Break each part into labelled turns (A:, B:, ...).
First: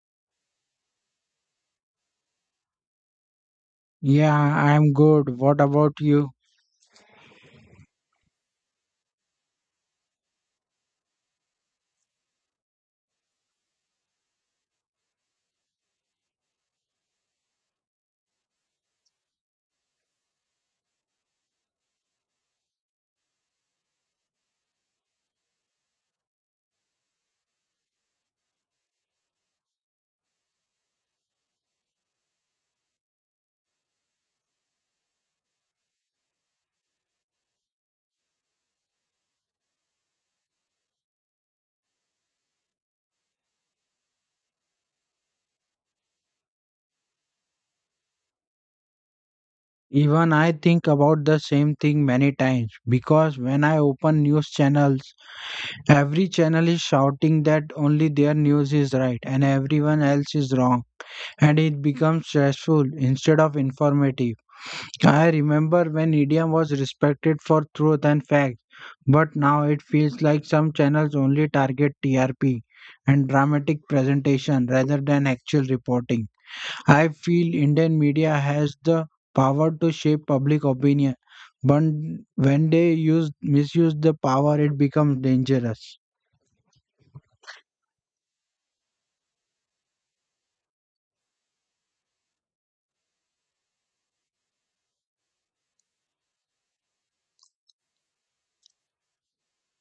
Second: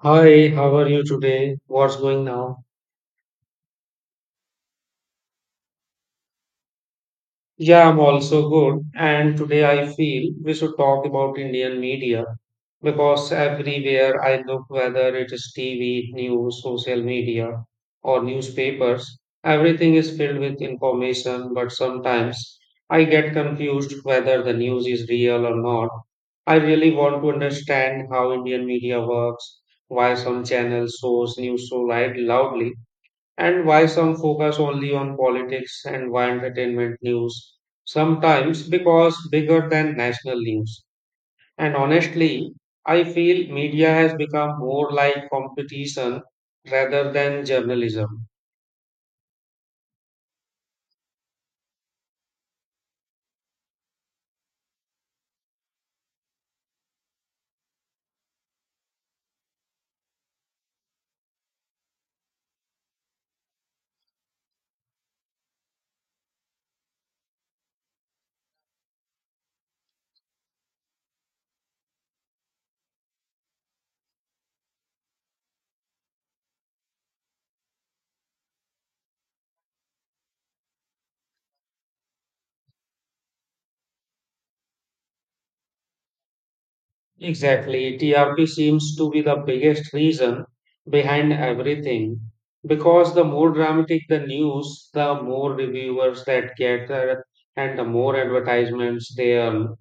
A: Hi, how are you today? What's going now?
B: Yeah, I'm good. What about you?
A: Yeah, I'm also good. And today I feel we should talk about Indian media because everywhere I look, whether it is TV, news, social media, or newspapers, everything is filled with information. But sometimes I get confused whether the news is real or not. I really want to understand how Indian media works, why some channels shows news so loudly and why some focus only on politics and why entertainment news sometimes because bigger than national news, and honestly, I feel media has become more like competition rather than journalism.
B: Even I think about the same thing many times because when I open news channels, every channel is shouting that only their news is right and everyone else is wrong, and it becomes stressful instead of informative. I remember when India was respected for truth and facts, but now it feels like some channels only target TRP and dramatic presentation rather than actual reporting. I feel Indian media has the power to shape public opinion, but when they use misuse the power, it becomes dangerous.
A: Exactly. TRP seems to be the biggest reason behind everything because the more dramatic the news, the more reviewers that get. And the more advertisements they earn.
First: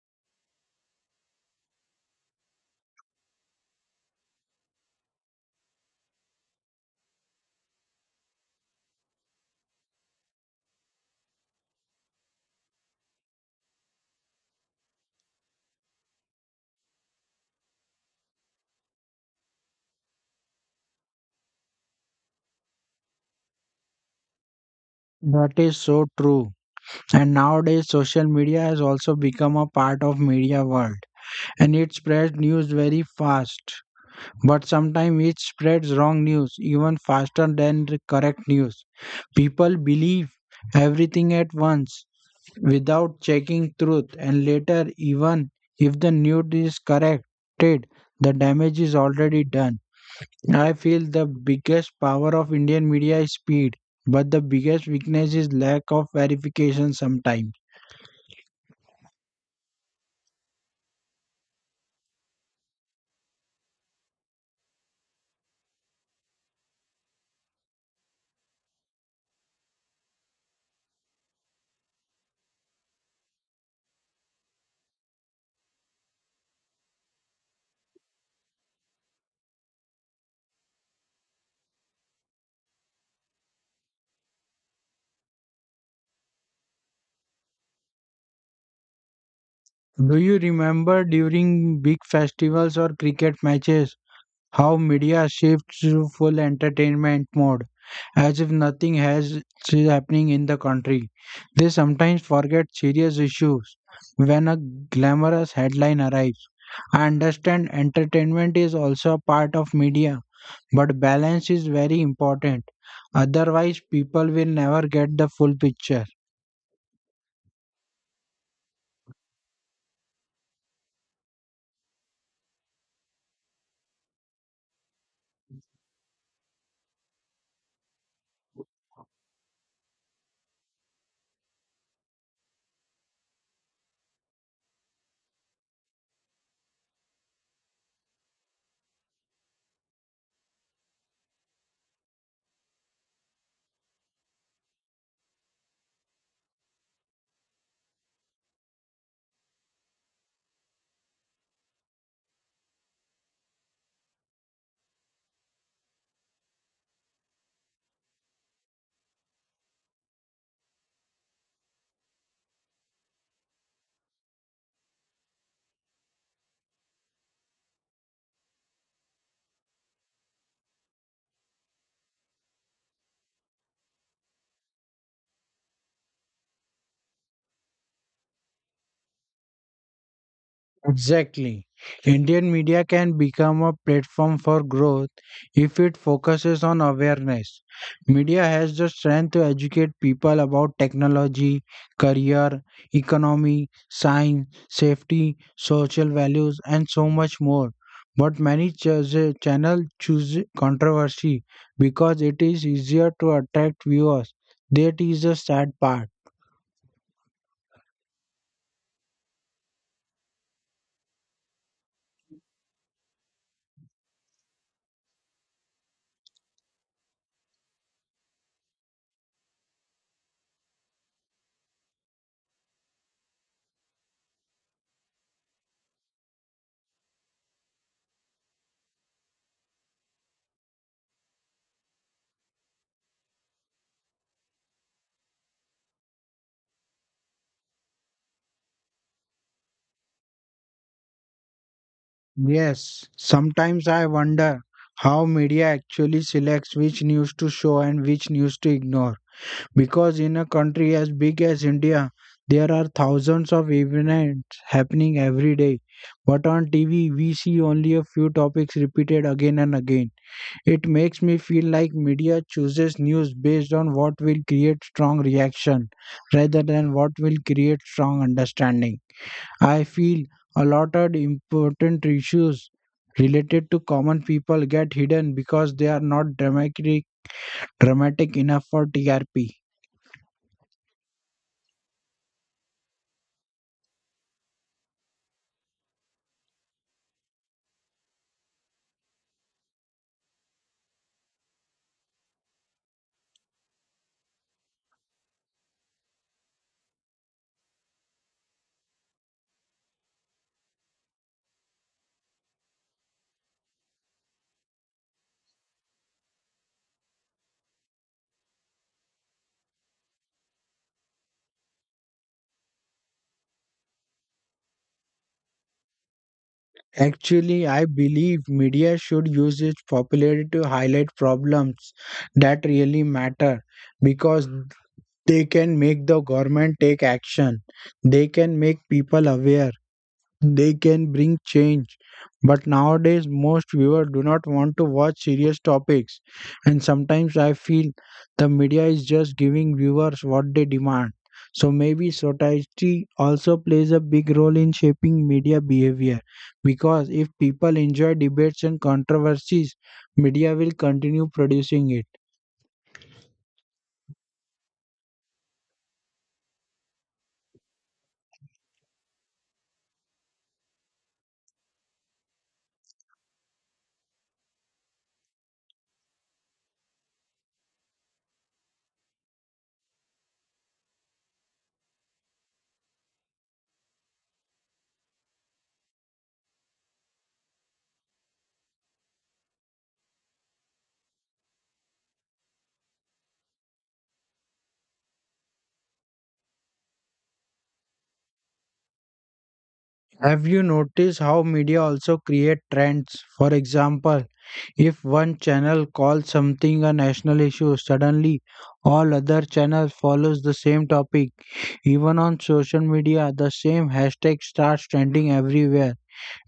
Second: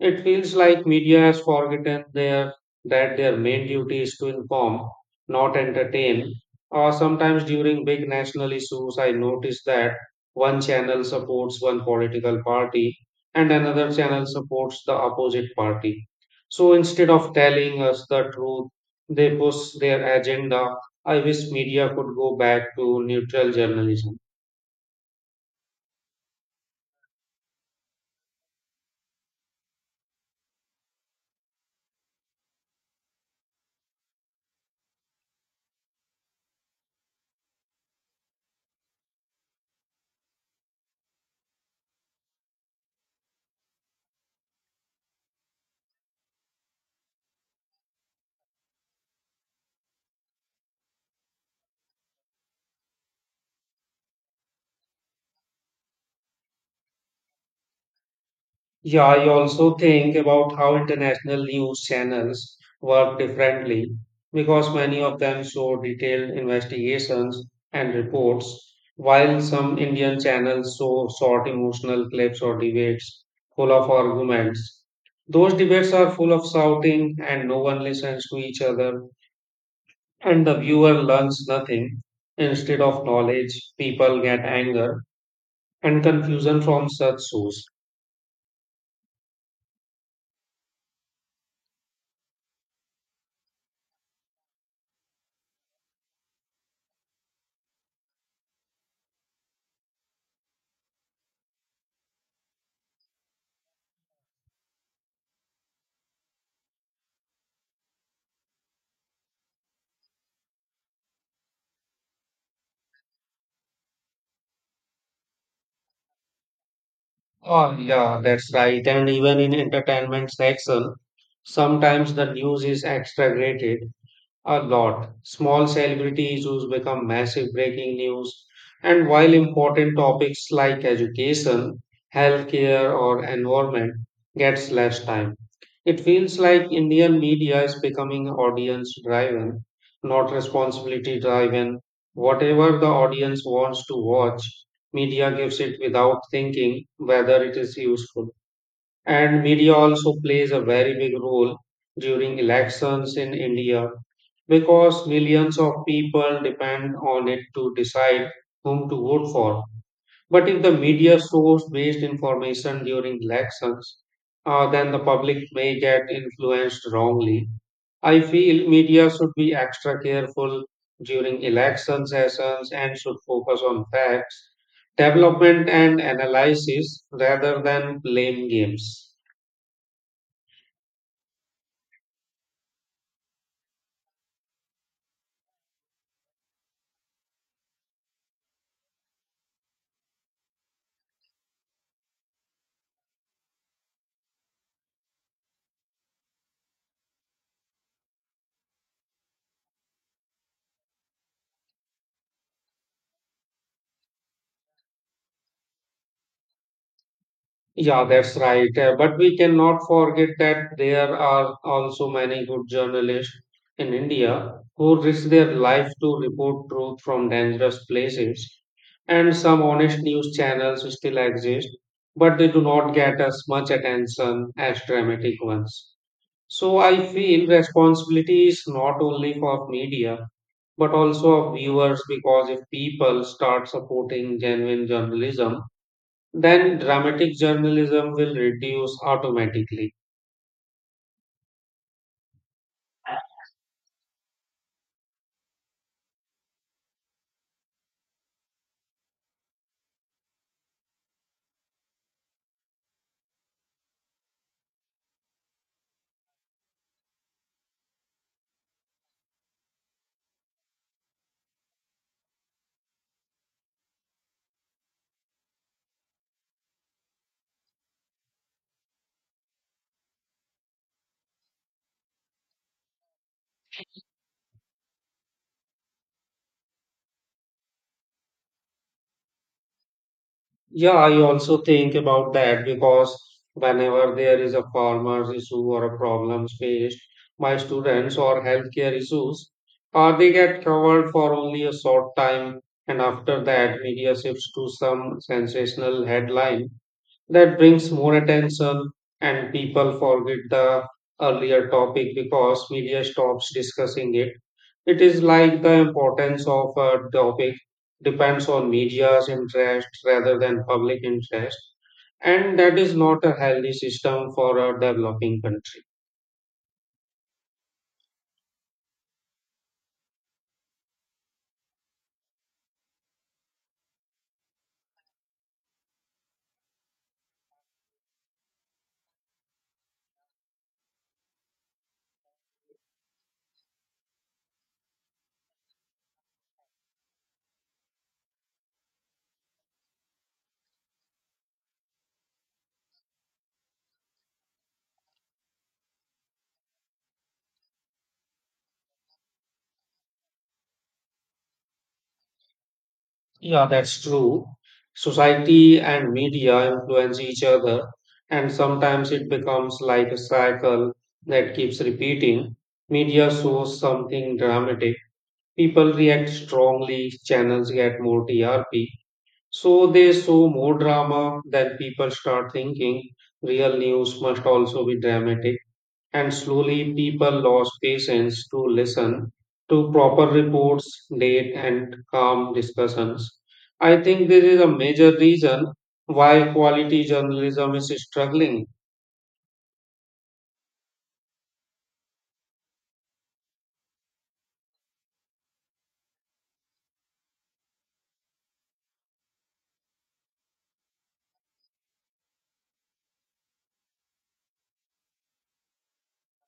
A: It feels like media has forgotten their that their main duty is to inform, not entertain. Or sometimes during big national issues, I notice that one channel supports one political party and another channel supports the opposite party, so instead of telling us the truth, they push their agenda. I wish media could go back to neutral journalism.
B: That is so true. And nowadays, social media has also become a part of media world, and it spreads news very fast. But sometimes it spreads wrong news even faster than the correct news. People believe everything at once without checking truth, and later even if the nude is corrected, the damage is already done. I feel the biggest power of Indian media is speed, but the biggest weakness is lack of verification sometimes.
A: Yeah, I also think about how international news channels work differently because many of them show detailed investigations and reports, while some Indian channels show short emotional clips or debates full of arguments. Those debates are full of shouting, and no one listens to each other and the viewer learns nothing. Instead of knowledge, people get anger and confusion from such shows.
B: Do you remember during big festivals or cricket matches how media shifts to full entertainment mode, as if nothing has is happening in the country. They sometimes forget serious issues when a glamorous headline arrives. I understand entertainment is also a part of media, but balance is very important. Otherwise, people will never get the full picture.
A: Oh, yeah, that's right. And even in entertainment section, sometimes the news is exaggerated a lot. Small celebrity issues become massive breaking news, and while important topics like education, healthcare, or environment gets less time, it feels like Indian media is becoming audience driven, not responsibility driven. Whatever the audience wants to watch, media gives it without thinking whether it is useful. And media also plays a very big role during elections in India because millions of people depend on it to decide whom to vote for. But if the media source based information during elections, then the public may get influenced wrongly. I feel media should be extra careful during election sessions and should focus on facts, development, and analysis rather than blame games.
B: Exactly. Indian media can become a platform for growth if it focuses on awareness. Media has the strength to educate people about technology, career, economy, science, safety, social values, and so much more. But channels choose controversy because it is easier to attract viewers. That is the sad part.
A: Yeah, that's right. But we cannot forget that there are also many good journalists in India who risk their life to report truth from dangerous places. And some honest news channels still exist, but they do not get as much attention as dramatic ones. So I feel responsibility is not only for media, but also of viewers because if people start supporting genuine journalism, then dramatic journalism will reduce automatically.
B: Yes, sometimes I wonder how media actually selects which news to show and which news to ignore. Because in a country as big as India, there are thousands of events happening every day. But on TV, we see only a few topics repeated again and again. It makes me feel like media chooses news based on what will create strong reaction rather than what will create strong understanding. I feel a lot of important issues related to common people get hidden because they are not dramatic enough for TRP.
A: Yeah, I also think about that because whenever there is a farmer's issue or a problem faced by students or healthcare issues, they get covered for only a short time, and after that, media shifts to some sensational headline that brings more attention and people forget the earlier topic because media stops discussing it. It is like the importance of a topic depends on media's interest rather than public interest, and that is not a healthy system for a developing country.
B: Actually, I believe media should use its popularity to highlight problems that really matter because they can make the government take action. They can make people aware. They can bring change. But nowadays, most viewers do not want to watch serious topics. And sometimes I feel the media is just giving viewers what they demand. So maybe society also plays a big role in shaping media behavior. Because if people enjoy debates and controversies, media will continue producing it.
A: Yeah, that's true. Society and media influence each other, and sometimes it becomes like a cycle that keeps repeating. Media shows something dramatic, people react strongly, channels get more TRP. So they show more drama, then people start thinking real news must also be dramatic. And slowly, people lost patience to listen to proper reports, date, and calm discussions. I think this is a major reason why quality journalism is struggling.
B: Have you noticed how media also create trends? For example, if one channel calls something a national issue, suddenly all other channels follows the same topic. Even on social media, the same hashtag starts trending everywhere.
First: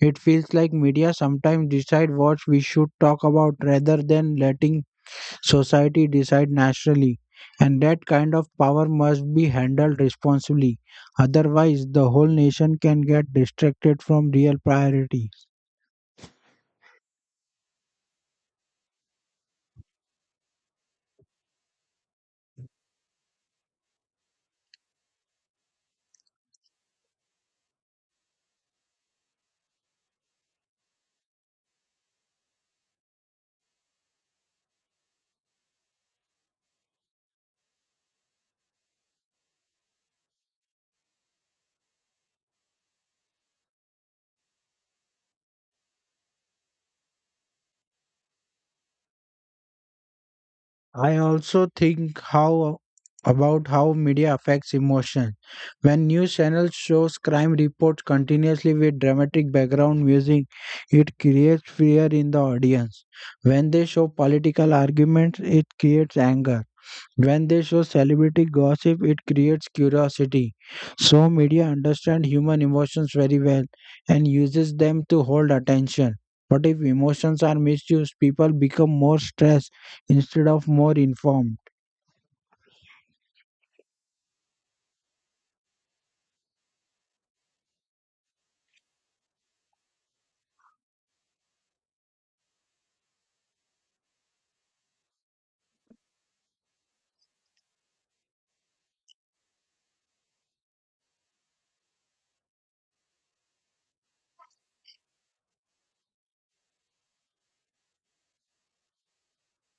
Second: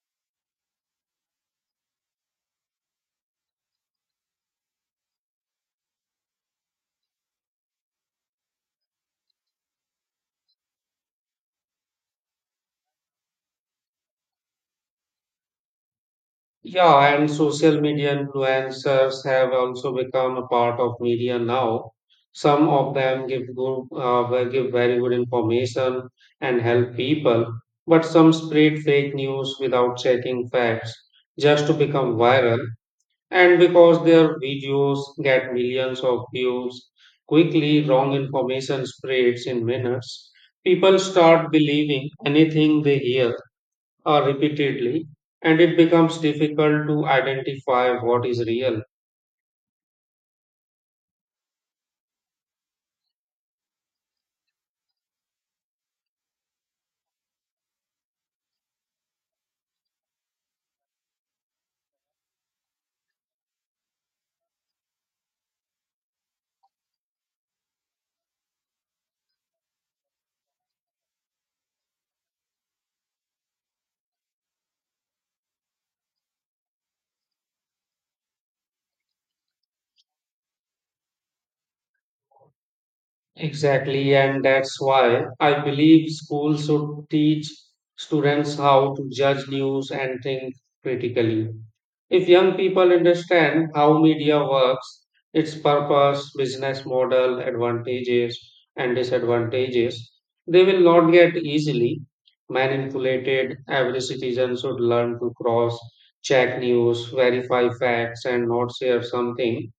B: It feels like media sometimes decide what we should talk about rather than letting society decide nationally. And that kind of power must be handled responsibly. Otherwise, the whole nation can get distracted from real priority.
A: Yeah, and social media influencers have also become a part of media now. Some of them give give very good information and help people, but some spread fake news without checking facts just to become viral. And because their videos get millions of views quickly, wrong information spreads in minutes. People start believing anything they hear, repeatedly, and it becomes difficult to identify what is real.
B: I also think how about how media affects emotion. When news channels shows crime reports continuously with dramatic background music, it creates fear in the audience. When they show political arguments, it creates anger. When they show celebrity gossip, it creates curiosity. So media understand human emotions very well and uses them to hold attention. But if emotions are misused, people become more stressed instead of more informed.
A: Exactly, and that's why I believe schools should teach students how to judge news and think critically. If young people understand how media works, its purpose, business model, advantages, and disadvantages, they will not get easily manipulated. Every citizen should learn to cross check news, verify facts, and not share something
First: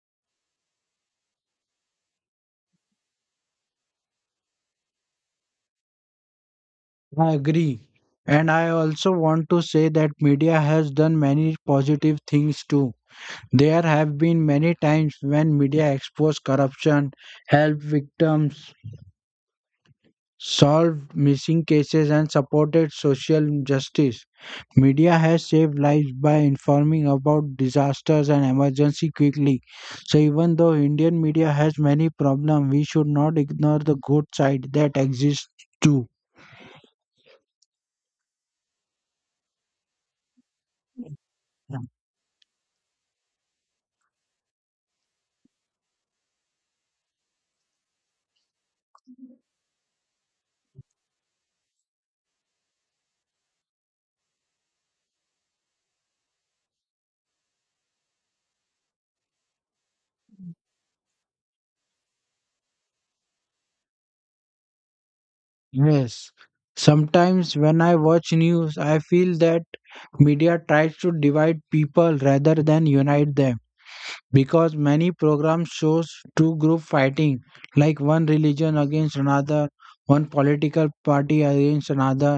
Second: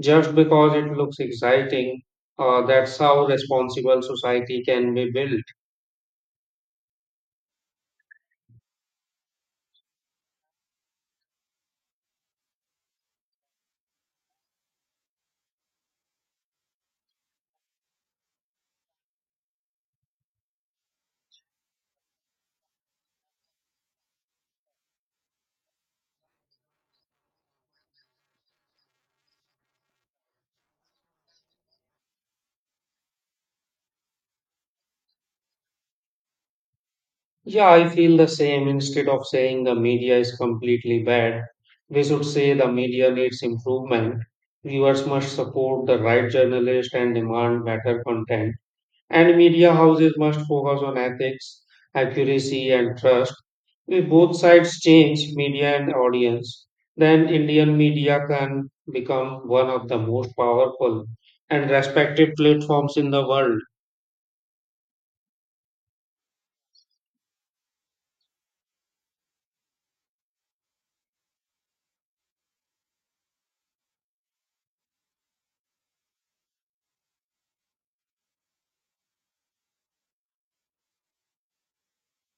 A: just because it looks exciting. That's how responsible society can be built.
B: I agree. And I also want to say that media has done many positive things too. There have been many times when media exposed corruption, helped victims, solved missing cases, and supported social justice. Media has saved lives by informing about disasters and emergency quickly. So even though Indian media has many problems, we should not ignore the good side that exists too.
A: Yeah, I feel the same. Instead of saying the media is completely bad, we should say the media needs improvement. Viewers must support the right journalist and demand better content, and media houses must focus on ethics, accuracy, and trust. If both sides change media and audience, then Indian media can become one of the most powerful and respected platforms in the world.
B: Yes. Sometimes when I watch news, I feel that media tries to divide people rather than unite them, because many programs shows two group fighting, like one religion against another, one political party against another,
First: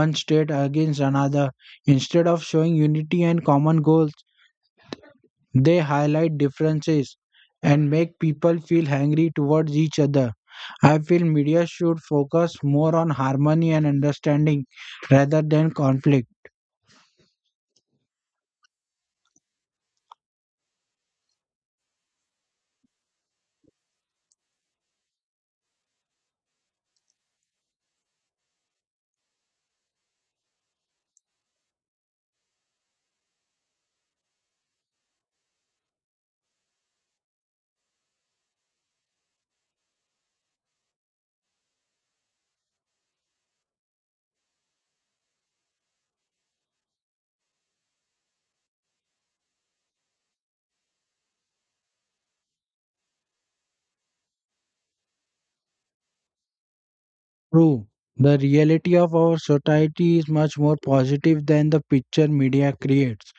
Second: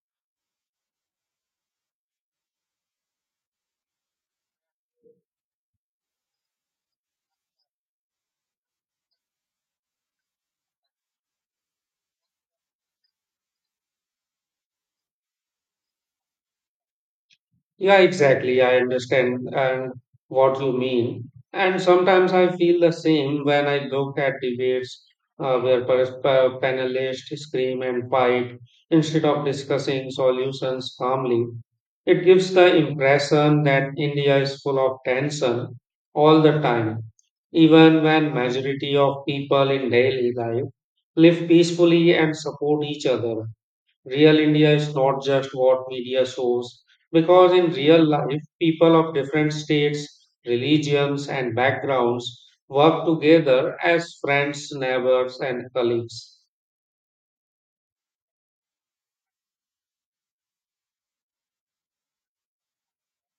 B: one state against another, instead of showing unity and common goals. They highlight differences and make people feel angry towards each other. I feel media should focus more on harmony and understanding rather than conflict.
A: Yeah, exactly. I understand and what you mean. And sometimes I feel the same when I look at debates where panelists scream and fight instead of discussing solutions calmly. It gives the impression that India is full of tension all the time, even when majority of people in daily life live peacefully and support each other. Real India is not just what media shows, because in real life, people of different states, religions, and backgrounds work together as friends, neighbors, and colleagues.
B: True, the reality of our society is much more positive than the picture media creates.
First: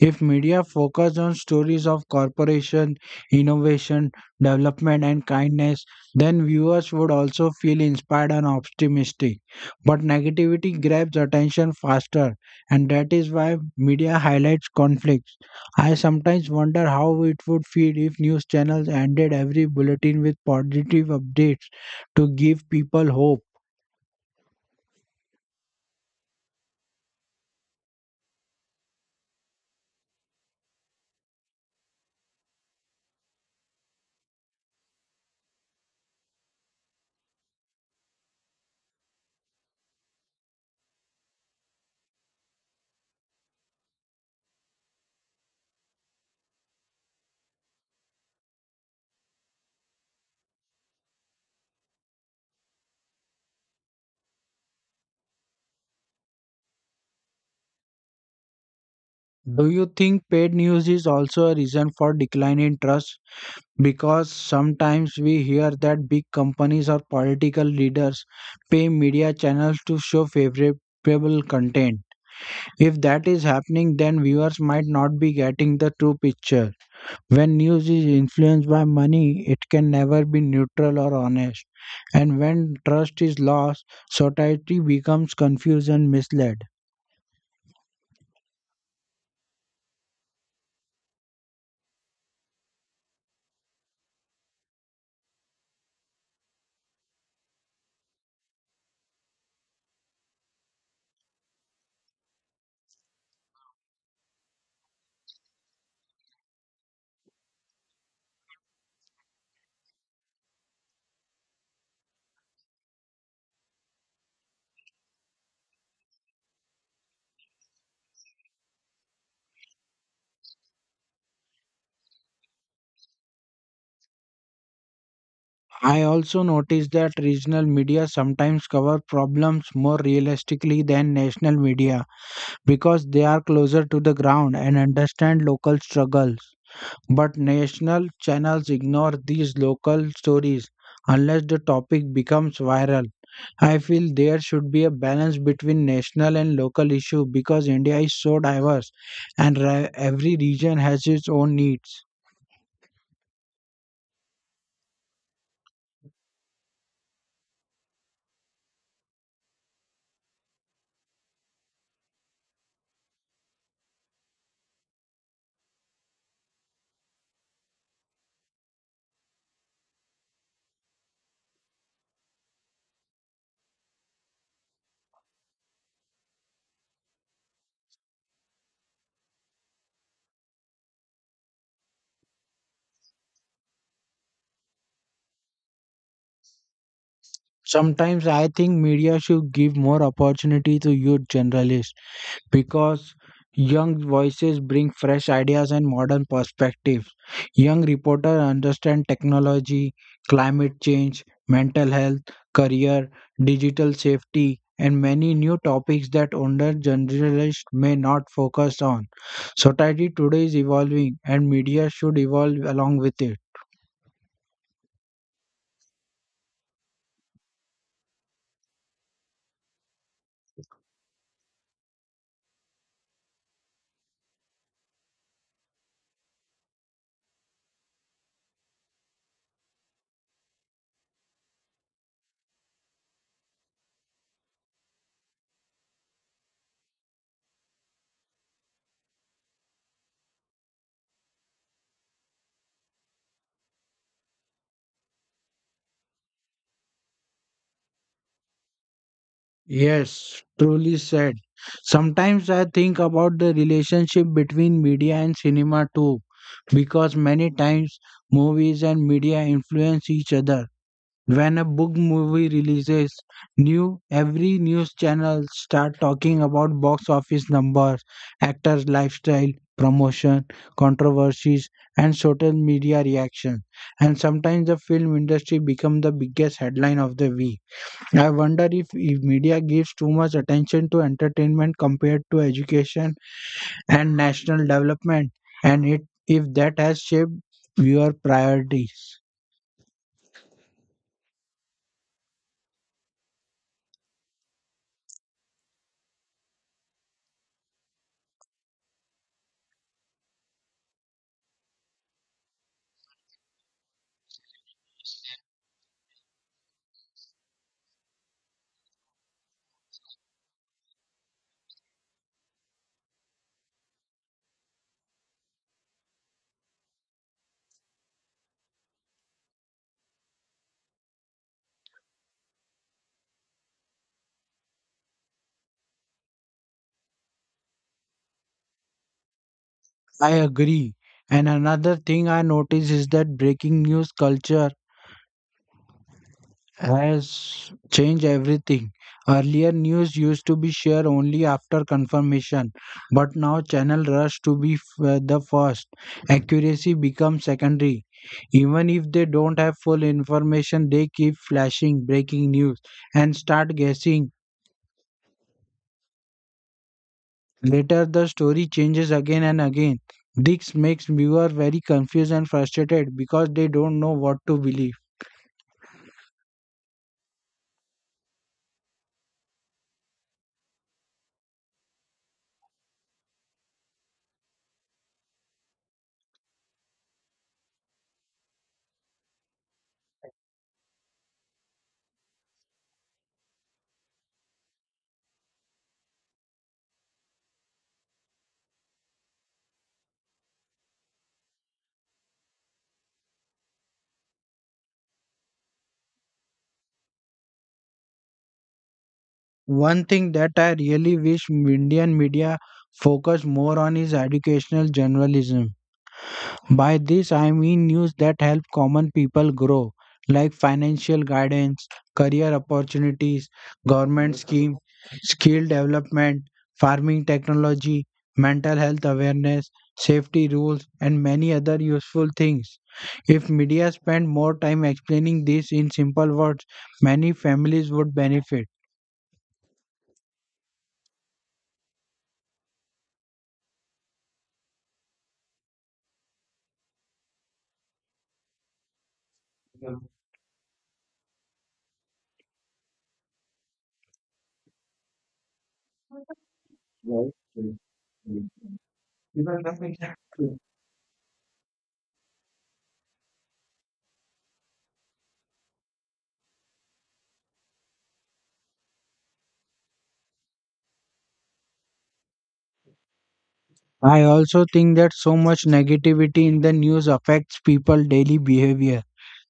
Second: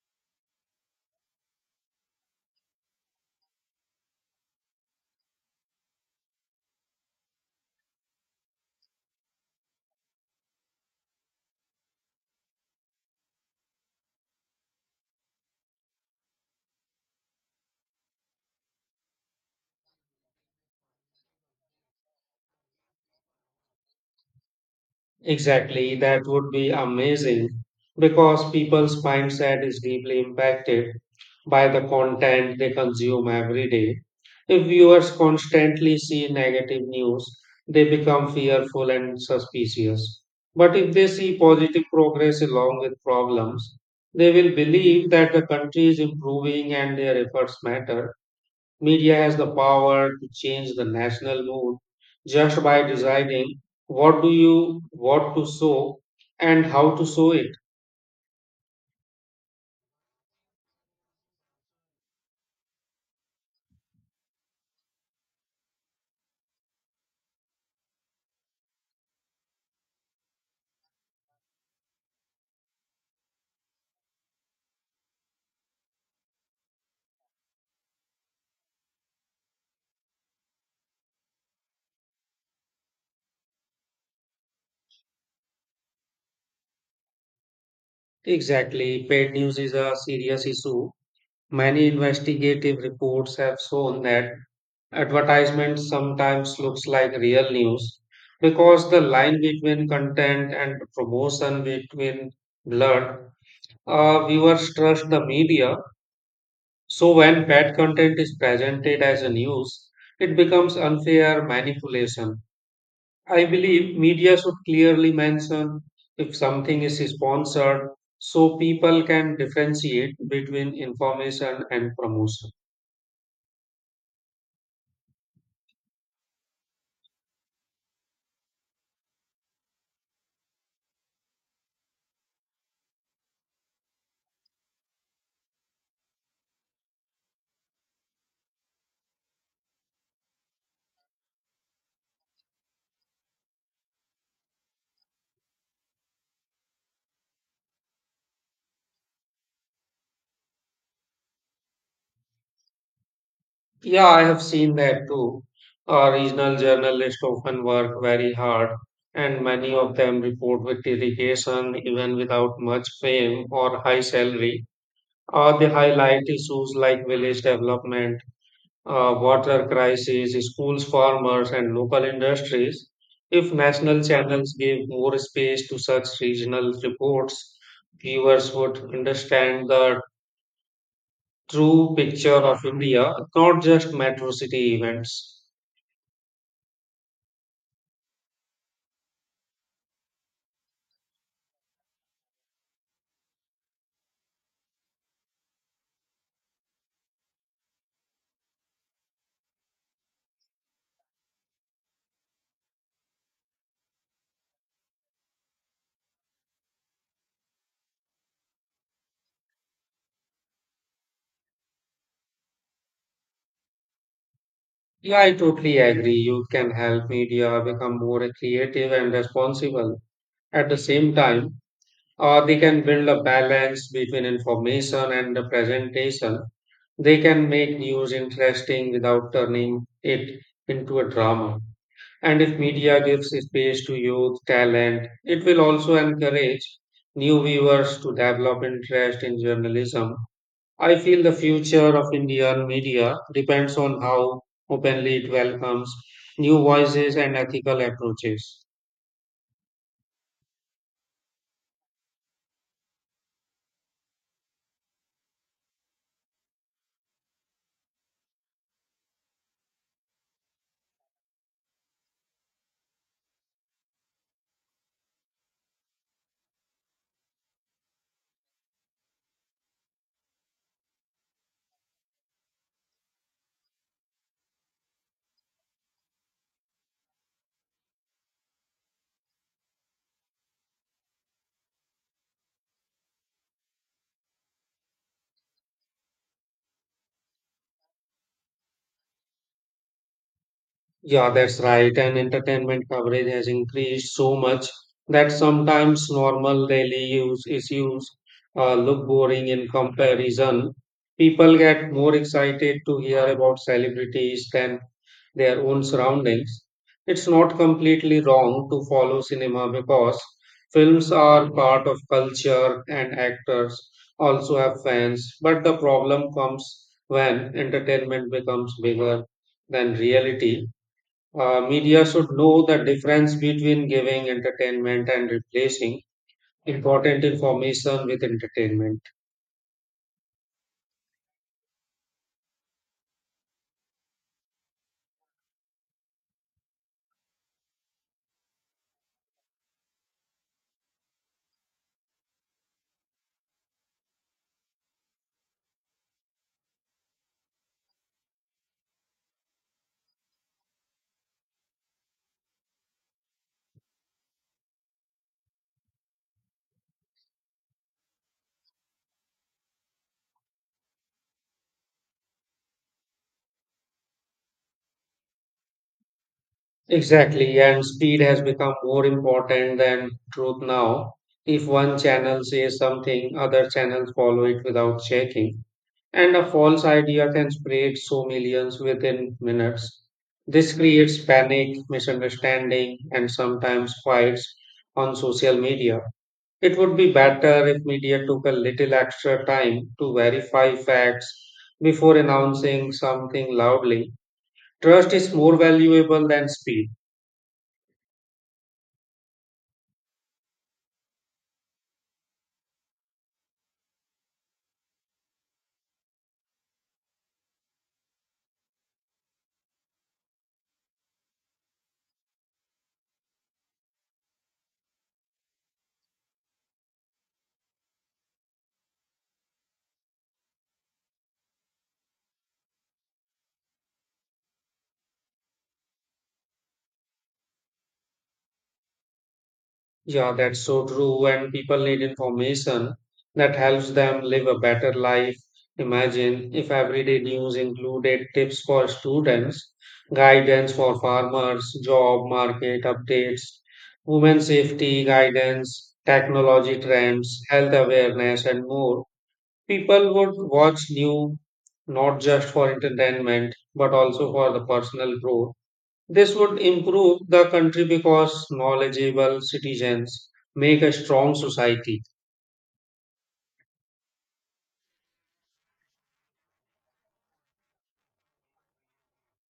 B: If media focused on stories of corporation, innovation, development, and kindness, then viewers would also feel inspired and optimistic. But negativity grabs attention faster, and that is why media highlights conflicts. I sometimes wonder how it would feel if news channels ended every bulletin with positive updates to give people hope.
A: Exactly, that would be amazing because people's mindset is deeply impacted by the content they consume every day. If viewers constantly see negative news, they become fearful and suspicious. But if they see positive progress along with problems, they will believe that the country is improving and their efforts matter. Media has the power to change the national mood just by deciding what do you what to show and how to show it.
B: Do you think paid news is also a reason for decline in trust? Because sometimes we hear that big companies or political leaders pay media channels to show favorable content. If that is happening, then viewers might not be getting the true picture. When news is influenced by money, it can never be neutral or honest. And when trust is lost, society becomes confused and misled.
A: Exactly, paid news is a serious issue. Many investigative reports have shown that advertisement sometimes looks like real news because the line between content and promotion between blurred. Viewers trust the media. So when bad content is presented as a news, it becomes unfair manipulation. I believe media should clearly mention if something is sponsored so people can differentiate between information and promotion.
B: I also noticed that regional media sometimes cover problems more realistically than national media because they are closer to the ground and understand local struggles. But national channels ignore these local stories unless the topic becomes viral. I feel there should be a balance between national and local issue because India is so diverse, and every region has its own needs.
A: Yeah, I have seen that too. Regional journalists often work very hard and many of them report with dedication even without much fame or high salary. They highlight issues like village development, water crisis, schools, farmers, and local industries. If national channels give more space to such regional reports, viewers would understand the true picture of India, not just metro city events.
B: Sometimes I think media should give more opportunity to youth journalists because young voices bring fresh ideas and modern perspectives. Young reporters understand technology, climate change, mental health, career, digital safety, and many new topics that older journalists may not focus on. Society today is evolving, and media should evolve along with it.
A: Yeah, I totally agree. You can help media become more creative and responsible. At the same time, they can build a balance between information and the presentation. They can make news interesting without turning it into a drama. And if media gives space to youth talent, it will also encourage new viewers to develop interest in journalism. I feel the future of Indian media depends on how openly it welcomes new voices and ethical approaches.
B: Yes, truly said. Sometimes I think about the relationship between media and cinema too, because many times movies and media influence each other. When a book movie releases, new every news channel start talking about box office numbers, actors' lifestyle, promotion, controversies, and social media reaction. And sometimes the film industry become the biggest headline of the week. I wonder if media gives too much attention to entertainment compared to education and national development, and it, if that has shaped viewer priorities.
A: Yeah, that's right. And entertainment coverage has increased so much that sometimes normal daily use issues look boring in comparison. People get more excited to hear about celebrities than their own surroundings. It's not completely wrong to follow cinema because films are part of culture and actors also have fans. But the problem comes when entertainment becomes bigger than reality. Media should know the difference between giving entertainment and replacing important information with entertainment.
B: I agree. And another thing I notice is that breaking news culture has changed everything. Earlier, news used to be shared only after confirmation, but now channel rush to be the first. Accuracy becomes secondary. Even if they don't have full information, they keep flashing breaking news and start guessing. Later, the story changes again and again. This makes viewers very confused and frustrated because they don't know what to believe.
A: Exactly, and speed has become more important than truth now. If one channel says something, other channels follow it without checking, and a false idea can spread so millions within minutes. This creates panic, misunderstanding, and sometimes fights on social media. It would be better if media took a little extra time to verify facts before announcing something loudly. Trust is more valuable than speed.
B: One thing that I really wish Indian media focus more on is educational journalism. By this, I mean news that help common people grow, like financial guidance, career opportunities, government schemes, skill development, farming technology, mental health awareness, safety rules, and many other useful things. If media spent more time explaining this in simple words, many families would benefit.
A: Yeah, that's so true. And people need information that helps them live a better life. Imagine if everyday news included tips for students, guidance for farmers, job market updates, women safety guidance, technology trends, health awareness, and more. People would watch new not just for entertainment but also for the personal growth. This would improve the country because knowledgeable citizens make a strong society.
B: I also think that so much negativity in the news affects people daily behavior.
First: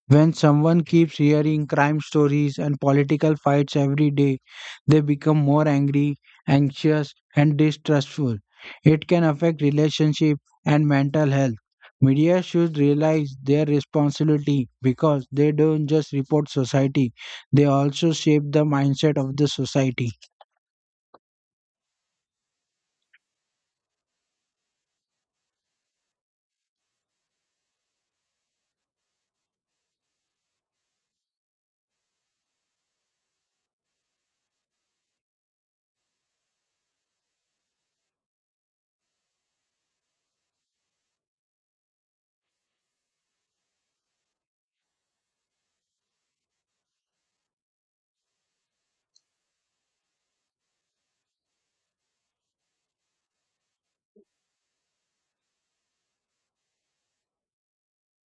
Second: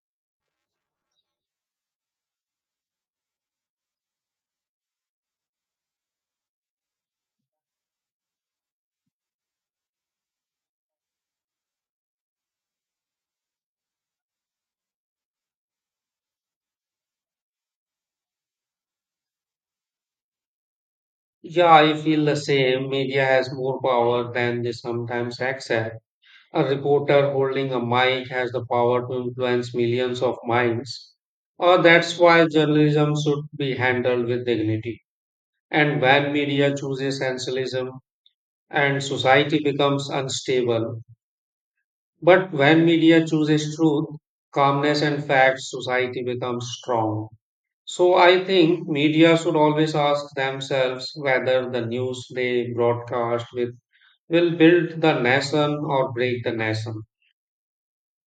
B: When someone keeps hearing crime stories and political fights every day, they become more angry, anxious, and distrustful. It can affect relationship and mental health. Media should realize their responsibility because they don't just report society, they also shape the mindset of the society.
A: Yeah, I feel the same. Media has more power than they sometimes accept. A reporter holding a mic has the power to influence millions of minds. That's why journalism should be handled with dignity. And when media chooses sensationalism and society becomes unstable. But when media chooses truth, calmness, and facts, society becomes strong. So I think media should always ask themselves whether the news they broadcast with will build the nation or break the nation.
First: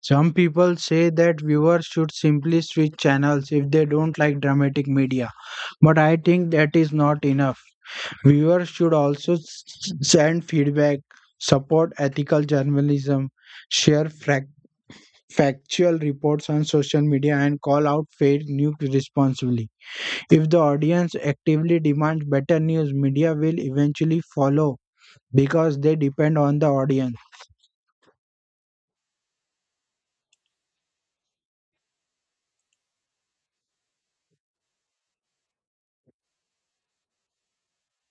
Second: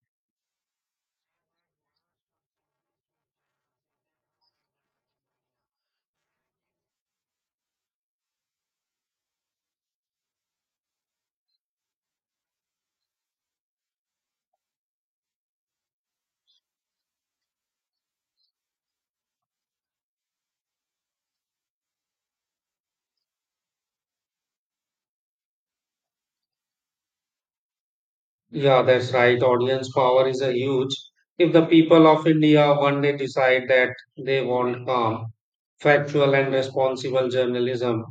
B: Some people say that viewers should simply switch channels if they don't like dramatic media, but I think that is not enough. Viewers should also send feedback, support ethical journalism, share factual reports on social media, and call out fake news responsibly. If the audience actively demands better news, media will eventually follow because they depend on the audience.
A: Yeah, that's right. Audience power is a huge. If the people of India one day decide that they want calm, factual, and responsible journalism,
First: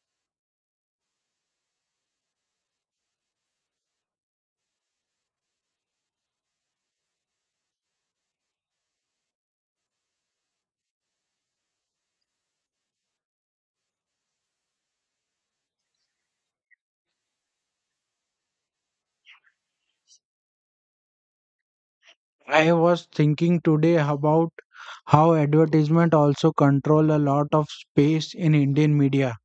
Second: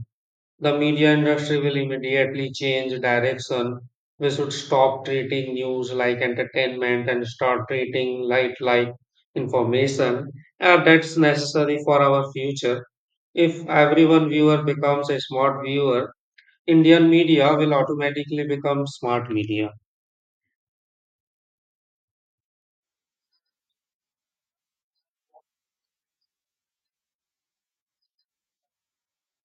A: the media industry will immediately change direction. We should stop treating news like entertainment and start treating light like information. And that's necessary for our future. If everyone viewer becomes a smart viewer, Indian media will automatically become smart media.
B: I was thinking today about how advertisement also control a lot of space in Indian media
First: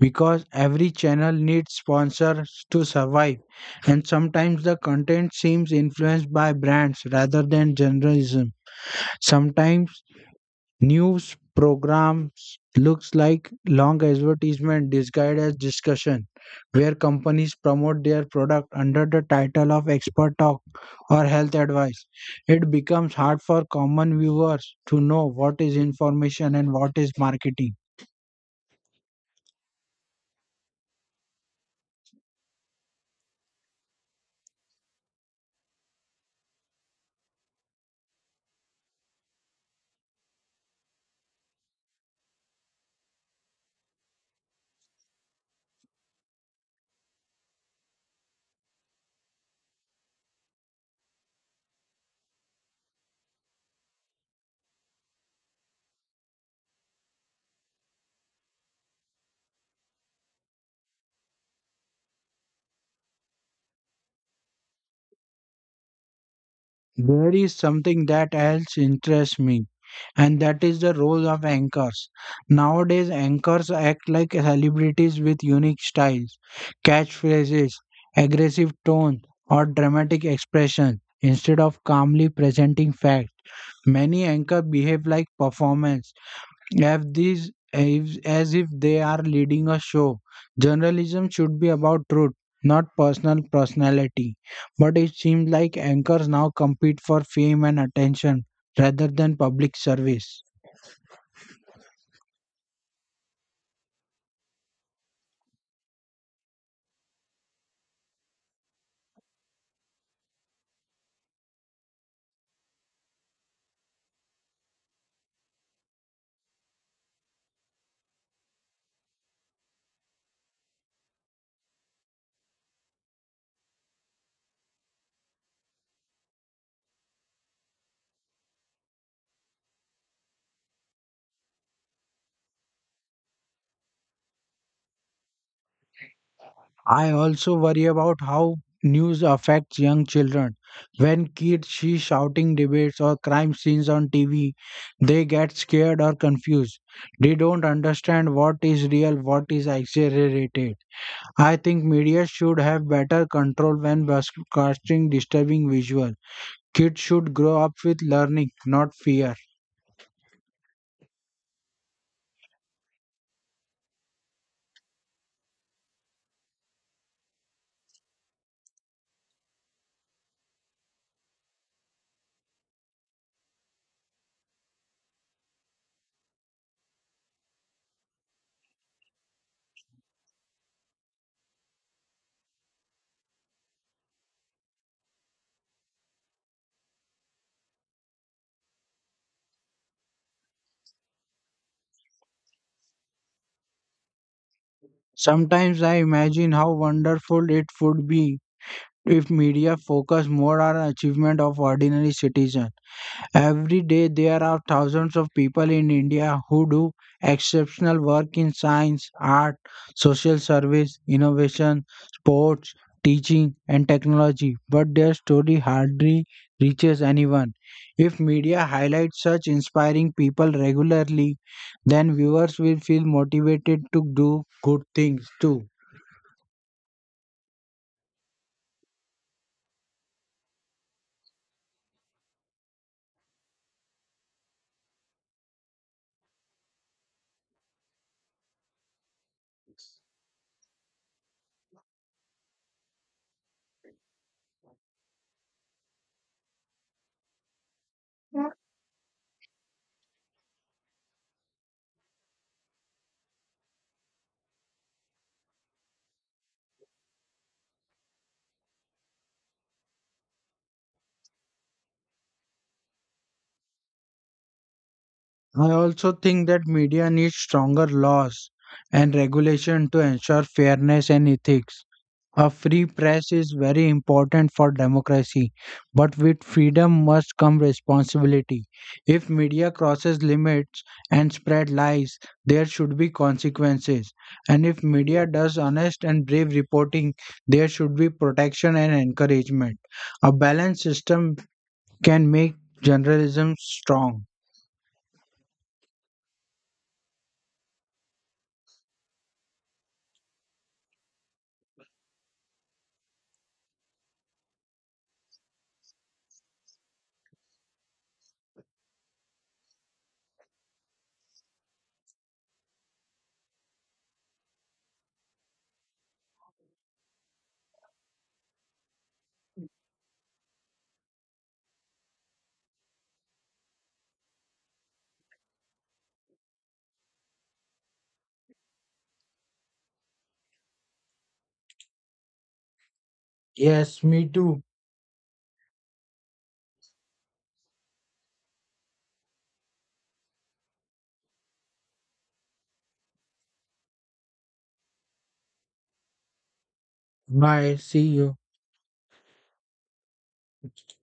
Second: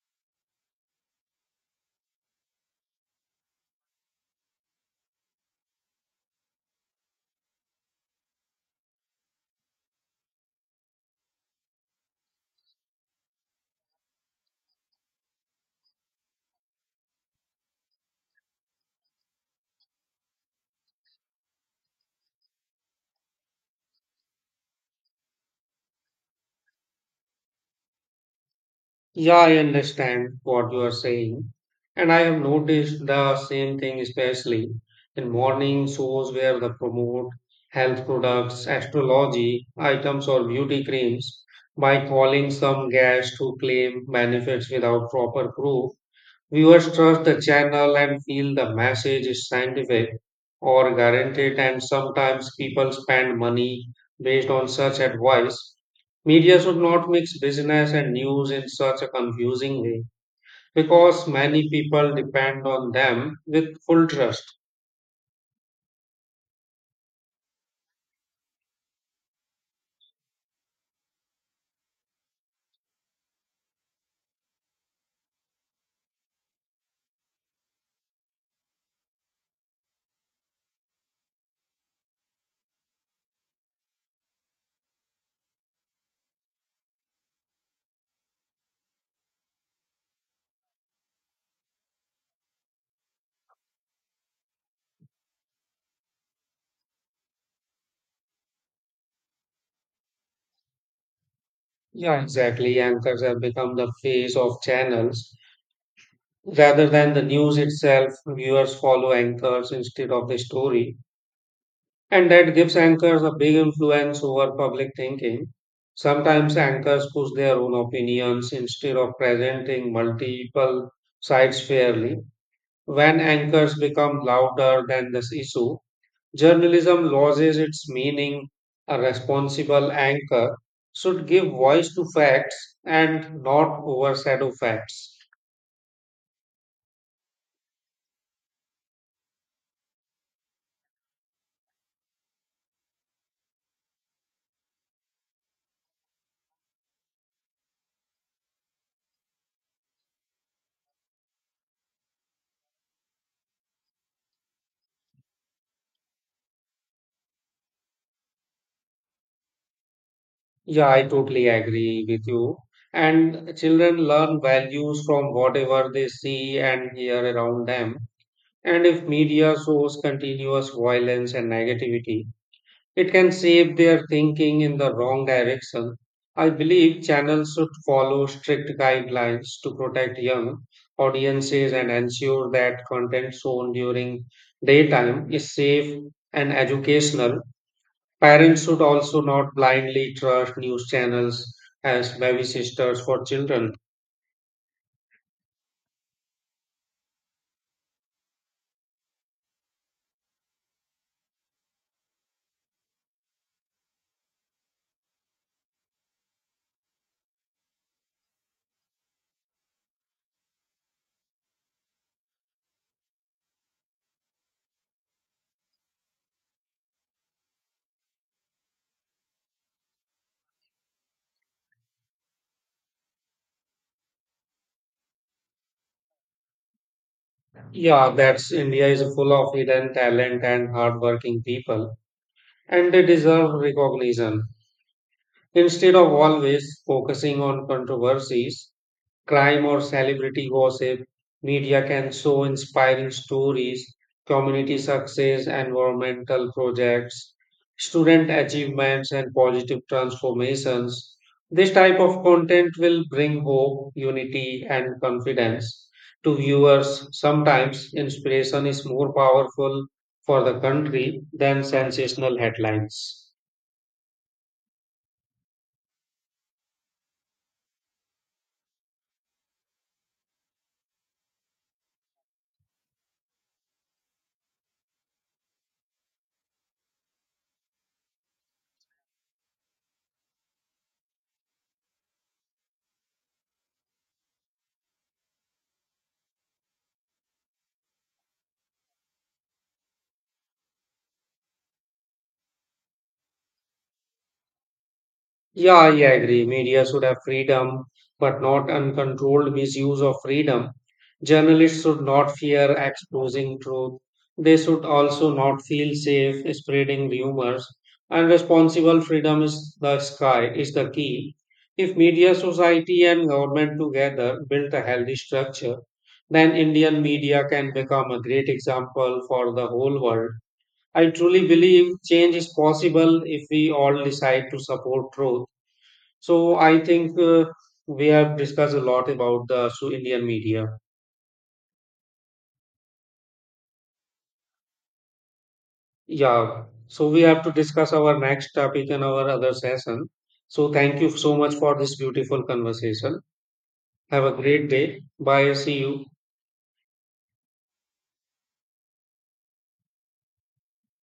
B: because every channel needs sponsors to survive, and sometimes the content seems influenced by brands rather than journalism. Sometimes news programs looks like long advertisement disguised as discussion, where companies promote their product under the title of expert talk or health advice. It becomes hard for common viewers to know what is information and what is marketing.
A: Yeah, I understand what you are saying. And I have noticed the same thing, especially in morning shows where they promote health products, astrology items, or beauty creams by calling some gas to claim benefits without proper proof. Viewers trust the channel and feel the message is scientific or guaranteed, and sometimes people spend money based on such advice. Media should not mix business and news in such a confusing way because many people depend on them with full trust.
B: There is something that else interests me, and that is the role of anchors. Nowadays, anchors act like celebrities with unique styles, catchphrases, aggressive tone, or dramatic expression instead of calmly presenting facts. Many anchors behave like performers if these, if, as if they are leading a show. Journalism should be about truth, not personality. But it seems like anchors now compete for fame and attention rather than public service.
A: Yeah, exactly. Anchors have become the face of channels rather than the news itself. Viewers follow anchors instead of the story. And that gives anchors a big influence over public thinking. Sometimes anchors push their own opinions instead of presenting multiple sides fairly. When anchors become louder than this issue, journalism loses its meaning. A responsible anchor should give voice to facts and not overshadow facts.
B: I also worry about how news affects young children. When kids see shouting debates or crime scenes on TV, they get scared or confused. They don't understand what is real, what is exaggerated. I think media should have better control when broadcasting disturbing visual. Kids should grow up with learning, not fear.
A: Yeah, I totally agree with you. And children learn values from whatever they see and hear around them. And if media shows continuous violence and negativity, it can shape their thinking in the wrong direction. I believe channels should follow strict guidelines to protect young audiences and ensure that content shown during daytime is safe and educational. Parents should also not blindly trust news channels as baby sisters for children.
B: Sometimes I imagine how wonderful it would be if media focused more on achievement of ordinary citizens. Every day, there are thousands of people in India who do exceptional work in science, art, social service, innovation, sports, teaching, and technology, but their story hardly reaches anyone. If media highlights such inspiring people regularly, then viewers will feel motivated to do good things too.
A: Yeah, that's India is full of hidden talent and hardworking people, and they deserve recognition. Instead of always focusing on controversies, crime or celebrity gossip, media can show inspiring stories, community success, environmental projects, student achievements, and positive transformations. This type of content will bring hope, unity, and confidence to viewers. Sometimes inspiration is more powerful for the country than sensational headlines.
B: I also think that media needs stronger laws and regulation to ensure fairness and ethics. A free press is very important for democracy, but with freedom must come responsibility. If media crosses limits and spread lies, there should be consequences. And if media does honest and brave reporting, there should be protection and encouragement. A balanced system can make journalism strong.
A: Yeah, I agree. Media should have freedom, but not uncontrolled misuse of freedom. Journalists should not fear exposing truth. They should also not feel safe spreading rumors. And responsible freedom is the sky is the key. If media society and government together build a healthy structure, then Indian media can become a great example for the whole world. I truly believe change is possible if we all decide to support truth. So I think we have discussed a lot about the so Indian media.
B: Yes, me too.
A: Yeah. So we have to discuss our next topic in our other session. So thank you so much for this beautiful conversation. Have a great day. Bye. See you.
B: Bye. See you.